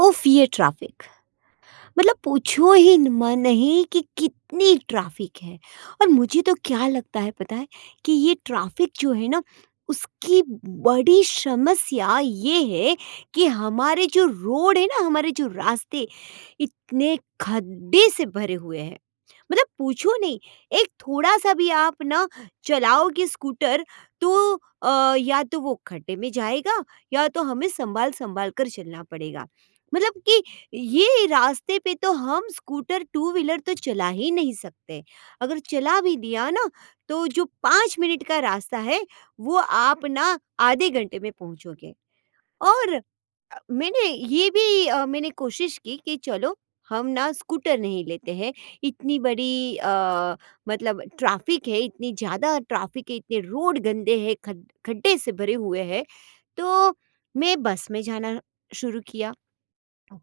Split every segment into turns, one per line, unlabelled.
उफ्फ ये ट्रैफिक। मतलब पूछो ही न म नहीं कि कितनी ट्रैफिक है और मुझे तो क्या लगता है पता है कि, ये ट्रैफिक जो है ना, उसकी बड़ी समस्या ये है कि हमारे जो रोड है ना हमारे जो रास्ते, इतने खड्डे से भरे हुए हैं। मतलब पूछो नहीं एक थोड़ा-सा भी आप ना चलाओगे स्कूटर तो अ, या तो वो खड्डे में जाएगा या तो हमें सँभाल-सँभाल कर चलना पड़ेगा मतलब कि ये रास्ते पे तो हम स्कूटर टू व्हीलर तो चला ही नहीं सकते। अगर चला भी दिया ना तो जो 5 मिनट का रास्ता है, वो आप ना आधे घंटे में पहुँचोगे। और अ, मैंने ये भी अ, मैंने कोशिश की कि चलो हम ना स्कूटर नहीं लेते हैं, इतनी बड़ी अ, मतलब ट्रैफिक है, इतनी ज़्यादा ट्रैफिक है इतने रोड गंदे हैं, खड्ड खड्डे से भरे हुए है, तो मैं बस में जाना शुरू किया।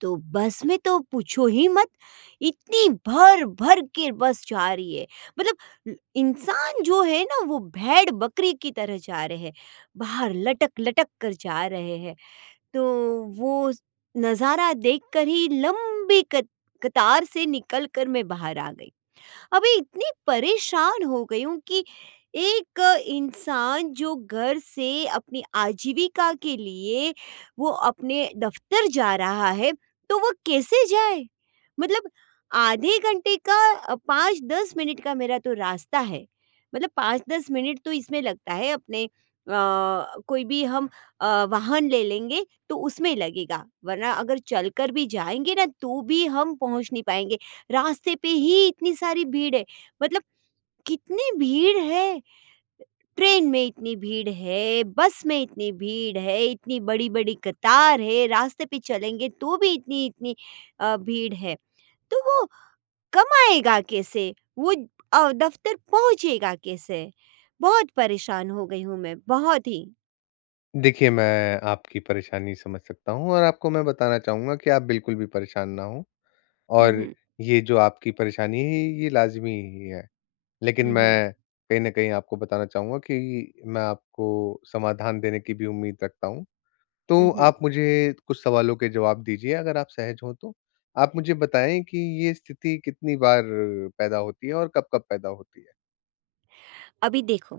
तो बस में तो पूछो ही मत, इतनी भर-भर के बस जा रही है। मतलब इंसान जो है ना वो भेड़-बकरी की तरह जा रहे है, बाहर लटक-लटक कर जा रहे है, तो वो नज़ारा देखकर ही लंबी कत कतार से निकल कर मैं बाहर आ गई। अभी इतनी परेशान हो गई हूँ कि एक इंसान जो घर से अपनी आजीविका के लिए वो अपने दफ़्तर जा रहा है, तो वो कैसे जाए? मतलब आधे घंटे का 5-10 मिनट का मेरा तो रास्ता है, मतलब 5-10 मिनट तो इसमें लगता है अपने अ, कोई भी हम अ, वाहन ले लेंगे तो उसमें लगेगा। वरना अगर चलकर भी जाएँगे ना, तो भी हम पहुँच नहीं पाएँगे, रास्ते पे ही इतनी सारी भीड़ है मतलब कितनी भीड़ है। ट्रेन में इतनी भीड़ है, बस में इतनी भीड़ है, इतनी बड़ी-बड़ी कतार है, रास्ते पे चलेंगे तो भी इतनी-इतनी अ, भीड़ है। तो वो कमाएगा कैसे? वो अ, दफ़्तर पहुँचेगा कैसे? बहुत परेशान हो गई हूँ मैं, बहुत ही।
देखिए, मैं आपकी परेशानी समझ सकता हूँ और आपको मैं बताना चाहूँगा कि आप बिल्कुल भी परेशान ना हो।
हुँ,
और
हुँ।
ये जो आपकी परेशानी है, ये ये लाज़मी ही है। लेकिन
हुँ, हुँ।
मैं कहीं न कहीं आपको बताना चाहूँगा कि मैं आपको समाधान देने की भी उम्मीद रखता हूँ।
हुँ,
तो
हुँ।
आप मुझे कुछ सवालों के जवाब दीजिए अगर आप सहज हों तो, आप मुझे बताएंँ कि ये स्थिति कितनी बार पैदा होती है और कब-कब पैदा होती है?
अभी देखो,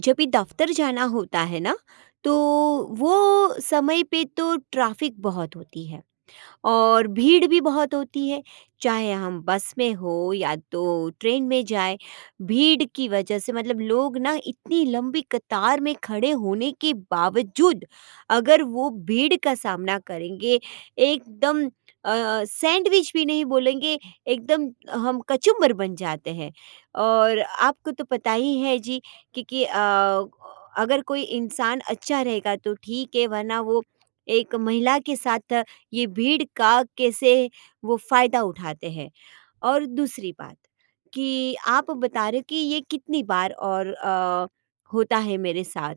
जब भी दफ़्तर जाना होता है ना, तो वो समय पे तो ट्रैफ़िक बहुत होती है, और भीड़ भी बहुत होती है, चाहे हम बस में हो या तो ट्रेन में जाएँ। भीड़ की वजह से मतलब लोग ना इतनी लंबी कतार में खड़े होने के बावजूद अगर वो भीड़ का सामना करेंगे, एकदम अ, सैंडविच भी नहीं बोलेंगे एकदम हम कचुम्बर बन जाते हैं। और आपको तो पता ही है, जी कि कि अ, अगर कोई इंसान अच्छा रहेगा तो ठीक है, वरना वो एक महिला के साथ ये भीड़ का कैसे वो फायदा उठाते हैं। और दूसरी बात, कि आप बता रहे हो कि ये कितनी बार और अ, होता है मेरे साथ,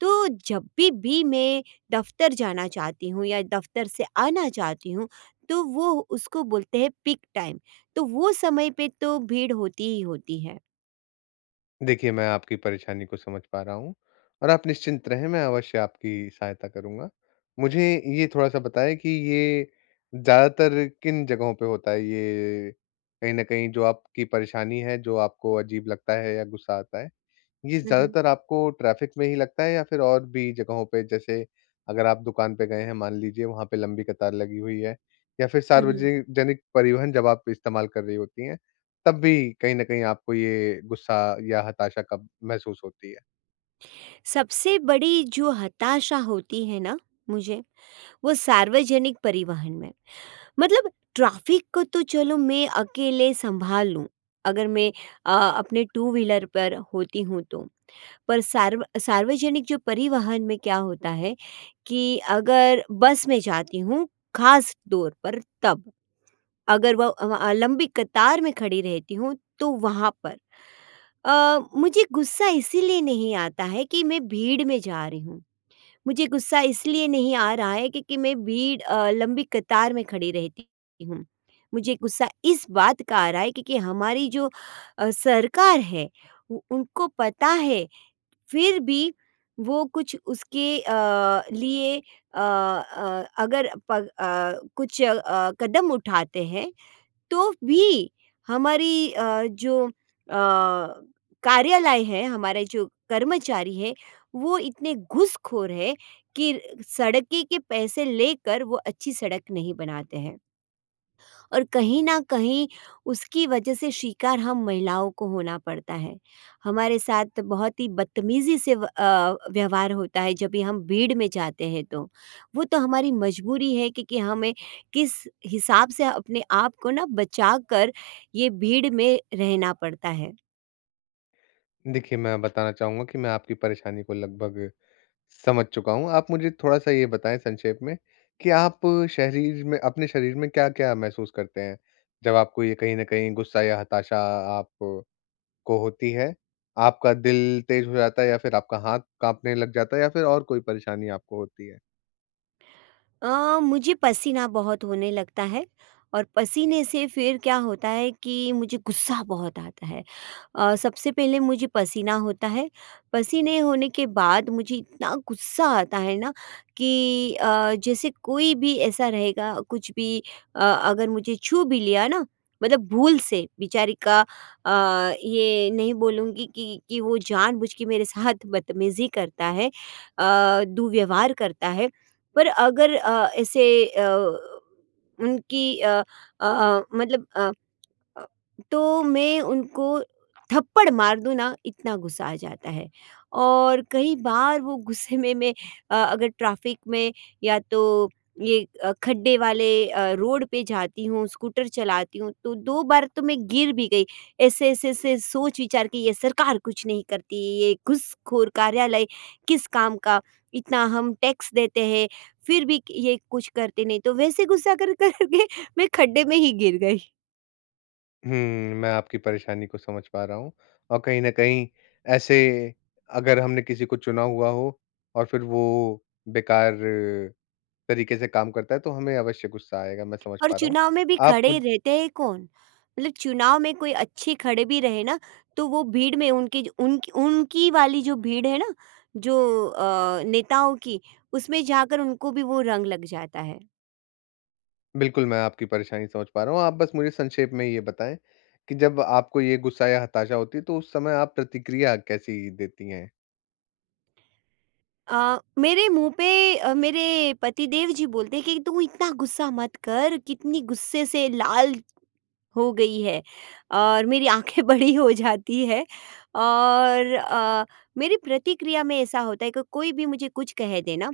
तो जभी, भी मैं दफ़्तर जाना चाहती हूँ या दफ़्तर से आना चाहती हूँ, तो वो उसको बोलते हैं पीक टाइम, तो वो समय पे तो भीड़ होती ही होती है।
देखिए, मैं आपकी परेशानी को समझ पा रहा हूँ, और आप निश्चिंत रहें, मैं अवश्य आपकी सहायता करूँगा। मुझे ये थोड़ा-सा बताएँ कि ये ज़्यादातर किन जगहों पे होता है? ये, कहीं न कहीं जो आपकी परेशानी है, जो आपको अजीब लगता है या गुस्सा आता है, ये
हुँ, हुँ।
ज़्यादातर आपको ट्रैफ़िक में ही लगता है या फिर और भी जगहों पे? जैसे अगर आप दुकान पे गए हैं, मान लीजिए वहाँ पे लंबी कतार लगी हुई है, या फिर
हुँ, हुँ।
सार्वजे जनिक परिवहन जब आप इस्तेमाल कर रही होती हैं, तब भी कहीं न कहीं आपको ये गुस्सा या हताशा कब महसूस होती है?
सबसे बड़ी जो हताशा होती है ना मुझे, वो सार्वजनिक परिवहन में, मतलब ट्रैफ़िक को तो चलो मैं अकेले संभाल लूँ, अगर मैं अ, अपने टू व्हीलर पर होती हूँ तो। पर सार्व अ, सार्वजनिक जो परिवहन में क्या होता है कि अगर बस में जाती हूँ, ख़ासतौर पर तब, अगर वो अ अ, लंबी कतार में खड़ी रहती हूँ, तो वहाँ पर अ, मुझे गुस्सा इसलिए नहीं आता है कि मैं भीड़ में जा रही हूँ। मुझे गुस्सा इसलिए नहीं आ रहा है क्योंकि मैं भीड़ अ, लंबी कतार में खड़ी रहती हूँ, मुझे गुस्सा इस बात का आ रहा है क्योंकि हमारी जो अ, सरकार है, उ उनको पता है, फिर भी वो कुछ उसके अ, लिए अ अ, अगर पग अ, कुछ अ, कदम उठाते हैं, तो भी हमारी अ, जो अ, कार्यालय है, हमारे जो कर्मचारी हैं, वो इतने घूसखोर हैं कि सड़क के पैसे लेकर वो अच्छी सड़क नहीं बनाते हैं। और कहीं न कहीं, उसकी वजह से शिकार हम महिलाओं को होना पड़ता है। हमारे साथ बहुत ही बदतमीज़ी से व अ, व्यवहार होता है जब भी हम भीड़ में जाते हैं तो। वो तो हमारी मजबूरी है कि कि हमें किस हिसाब से अपने आप को ना बचाकर ये भीड़ में रहना पड़ता है।
देखिए, मैं बताना चाहूँगा कि मैं आपकी परेशानी को लगभग समझ चुका हूँ। आप मुझे थोड़ा-सा ये बताएँ संक्षेप में, कि आप शरीर में अपने शरीर में क्या-क्या महसूस करते हैं, जब आपको ये कहीं न कहीं गुस्सा या हताशा आप को होती है? आपका दिल तेज़ हो जाता है या फिर आपका हाथ काँपने लग जाता है या फिर और कोई परेशानी आपको होती है?
अ, मुझे पसीना बहुत होने लगता है। और पसीने से फिर क्या होता है कि मुझे गुस्सा बहुत आता है। अ, सबसे पहले मुझे पसीना होता है, पसीने होने के बाद मुझे इतना गुस्सा आता है ना कि अ, जैसे कोई भी ऐसा रहेगा कुछ भी अ, अगर मुझे छू भी लिया ना, मतलब भूल से बेचारी का अ, ये नहीं बोलूँगी कि कि वो जानबूझ के मेरे साथ बदतमीजी करता है अ, दुर्व्यवहार करता है। पर अगर अ, ऐसे अ, उनकी अ अ अ, मतलब अ अ, तो मैं उनको थप्पड़ मार दूँ ना इतना गुस्सा आ जाता है और कई बार वो गुस्से में, मैं अ, अगर ट्रैफिक में या तो ये अ, खड्डे वाले अ, रोड पे जाती हूँ स्कूटर चलाती हूँ तो 2 बार तो मैं गिर भी गई ऐसे-ऐसे-ऐसे सोच विचार की ये सरकार कुछ नहीं करती, ये घुसखोर कार्यालय किस काम का, इतना हम टैक्स देते हैं, फिर भी कि ये कुछ करते नहीं तो वैसे गुस्सा कर कर के मैं खड्डे में ही गिर गई।
हुँ, मैं आपकी परेशानी को समझ पा रहा हूँ और कहीं न कहीं ऐसे अगर हमने किसी को चुना हुआ हो और फिर वो बेकार, तरीके से काम करता है, तो हमें अवश्य गुस्सा आएगा, मैं समझ
और
पा रहा हूँ।
चुनाव में भी
आप
खड़े
मु
रहते हैं कौन, उल चुनाव में कोई अच्छे खड़े भी रहे ना, तो वो भीड़ में उनकी ज उन उनकी वाली जो भीड़ है ना, जो अ, नेताओं की, उसमें जाकर उनको भी वो रंग लग जाता है।
बिल्कुल, मैं आपकी परेशानी समझ पा रहा हूँ। आप बस मुझे संक्षेप में ये बताएँ, कि जब आपको ये गुस्सा या हताशा होती है तो उस समय आप प्रतिक्रिया कैसी देती हैं?
अ, मेरे मुँह पे अ, मेरे पति देव जी बोलते हैं कि, "तू इतना गुस्सा मत कर कितनी गुस्से से लाल, हो गई है।" और मेरी आँखें बड़ी हो जाती है और अ, मेरी प्रतिक्रिया में ऐसा होता है क कोई भी मुझे कुछ कह दे ना,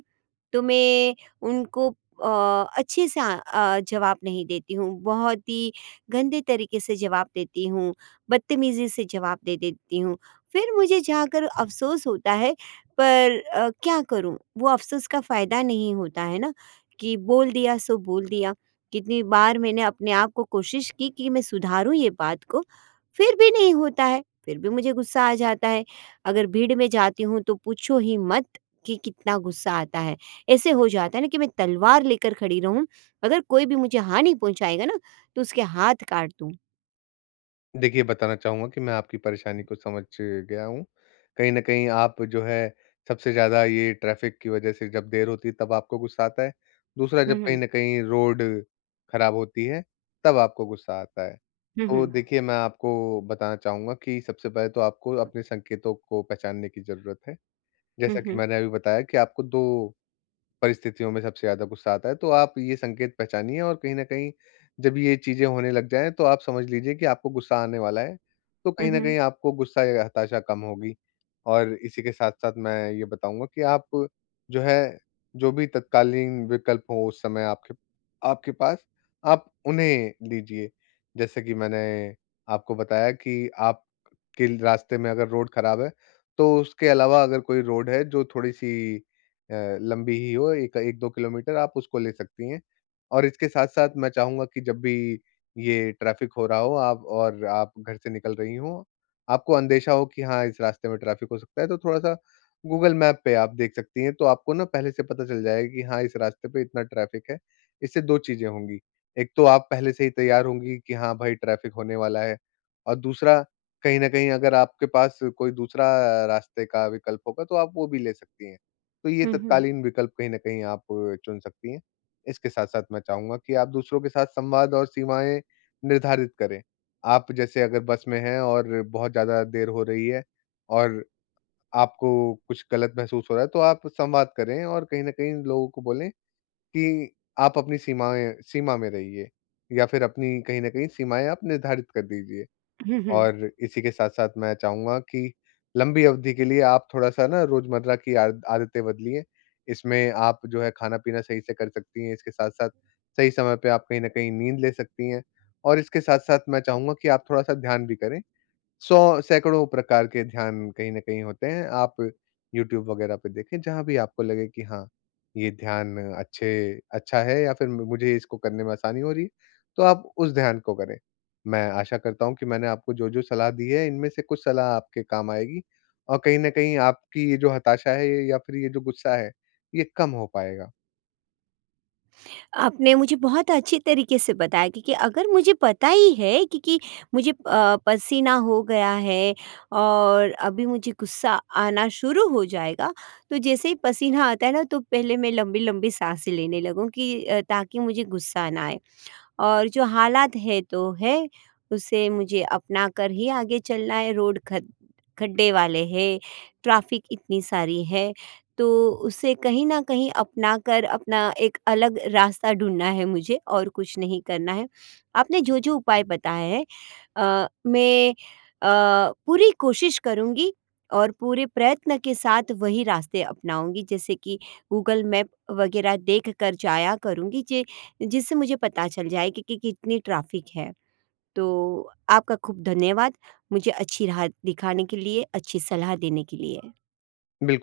तो मैं उनको अ, अच्छे से अ अ, जवाब नहीं देती हूँ, बहुत ही गंदे तरीके से जवाब देती हूँ, बदतमीजी से जवाब दे देती हूँ। फिर मुझे जाकर अफ़सोस होता है पर अ, क्या करूँ वो अफ़सोस का फ़ायदा नहीं होता है ना, कि बोल दिया सो बोल दिया। कितनी बार मैंने अपने आप को कोशिश की, कि मैं सुधारूँ ये बात को, फिर भी नहीं होता है, फिर भी मुझे गुस्सा आ जाता है। अगर भीड़ में जाती हूँ तो पूछो ही मत कि कितना गुस्सा आता है, ऐसे हो जाता है ना कि मैं तलवार लेकर खड़ी रहूँ, अगर कोई भी मुझे हानि पहुँचाएगा ना तो उसके हाथ काट दूँ।
देखिए, बताना चाहूँगा कि मैं आपकी परेशानी को समझ गया हूँ। कहीं न कहीं आप जो है सबसे ज़्यादा ये ट्रैफ़िक की वजह से जब देर होती है तब आपको गुस्सा आता है। दूसरा
हुँ,
जब कहीं
हुँ।
न कहीं रोड खराब होती है, तब आपको गुस्सा आता है।
हुँ,
तो
हुँ।
देखिए मैं आपको बताना चाहूँगा कि सबसे पहले तो आपको अपने संकेतों को पहचानने की ज़रूरत है।
हुँ,
जैसा कि
हुँ।
मैंने अभी बताया कि आपको 2 परिस्थितियों में सबसे ज़्यादा गुस्सा आता है तो आप ये संकेत पहचानिए और कहीं न कहीं जब ये चीजें होने लग जाएँ तो आप समझ लीजिए कि आपको गुस्सा आने वाला है, तो
हुँ,
कहीं न
हुँ।
कहीं आपको गुस्सा या हताशा कम होगी। और इसी के साथ-साथ मैं ये बताऊंँगा, कि आप जो है, जो भी तत्कालीन विकल्प हो उस समय आपके आपके पास, आप उन्हें लीजिए। जैसे कि मैंने आपको बताया कि आप के रास्ते में अगर रोड खराब है, तो उसके अलावा अगर कोई रोड है जो थोड़ी-सी अ, लम्बी ही हो एक 1-2 किलोमीटर आप उसको ले सकती हैं। और इसके साथ-साथ मैं चाहूँगा कि जब भी ये ट्रैफ़िक हो रहा हो आप और आप घर से निकल रहीं हो, आपको अंदेशा हो कि हाँ इस रास्ते में ट्रैफ़िक हो सकता है तो थोड़ा-सा गूगल मैप पे आप देख सकती हैं तो आपको ना पहले से पता चल जाएगा कि हाँ इस रास्ते पे इतना ट्रैफ़िक है। इससे 2 चीज़ें होंगी, एक तो आप पहले से ही तैयार होंगी कि, हाँ भाई ट्रैफ़िक होने वाला है और दूसरा कहीं न कहीं अगर आपके पास कोई दूसरा रास्ते का विकल्प होगा तो आप वो भी ले सकती हैं, तो ये
हुँ, हुँ।
तत्कालीन विकल्प कहीं न कहीं आप चुन सकती हैं। इसके साथ-साथ मैं चाहूँगा कि आप दूसरों के साथ संवाद और सीमाएंँ निर्धारित करें। आप जैसे अगर बस में हैं और बहुत ज़्यादा देर हो रही है और आपको कुछ गलत महसूस हो रहा है, तो आप संवाद करें और कहीं न कहीं लोगों को बोलें कि आप अपनी सीमाएँ सीमा में रहिए। या फिर अपनी कहीं न कहीं सीमाएँ आप निर्धारित कर दीजिए।
हुँ, हुँ।
और इसी के साथ-साथ मैं चाहूँगा की लंबी अवधि के लिए आप थोड़ा-सा ना रोज़मर्रा की आदत आदतें बदलिए, इसमें आप जो है खाना-पीना सही से कर सकती हैं, इसके साथ-साथ सही समय पे आप कहीं न कहीं नींद ले सकती हैं। और इसके साथ-साथ मैं चाहूँगा कि आप थोड़ा-सा ध्यान भी करे। सौ सैकड़ों प्रकार के ध्यान कहीं न कहीं होते हैं, आप यूट्यूब वगैरह पे देखे जहाँ भी आपको लगे की, हाँ ये ध्यान अच्छे अच्छा है या फिर मुझे इसको करने में आसानी हो रही है, तो आप उस ध्यान को करें। मैं आशा करता हूँ कि मैंने आपको जो, जो सलाह दी है इनमें से कुछ सलाह आपके काम आएगी और कहीं न कहीं आपकी ये जो हताशा है या फिर ये जो गुस्सा है, ये कम हो पाएगा।
आपने मुझे बहुत अच्छी तरीके से बताया क्योंकि अगर मुझे पता ही है क्योंकि मुझे अ, पसीना हो गया है। और अभी मुझे गुस्सा आना शुरू हो जाएगा तो जैसे ही पसीना आता है ना तो पहले मैं लंबी-लंबी साँसे लेने लगूँ की अ, ताकि मुझे गुस्सा ना आए। और जो हालात है तो है, उसे मुझे अपनाकर ही आगे चलना है रोड ख खड्डे वाले हैं, ट्रैफ़िक इतनी सारी है। तो उसे कहीं न कहीं अपनाकर अपना एक अलग रास्ता ढूँढना है मुझे और कुछ नहीं करना है। आपने जो-जो उपाय बताएँ हैं अ, मैँ अ, पूरी कोशिश करूंँगी और पूरे प्रयत्न के साथ वही रास्ते अपनाऊँगी। जैसे कि गूगल मैप वगैरह देखकर जाया करूँगी जे जिससे मुझे पता चल जाए कि कि कितनी ट्रैफ़िक है। तो आपका खूब धन्यवाद, मुझे अच्छी राह दिखाने के लिए, अच्छी सलाह देने के लिए।
बिल्कुल।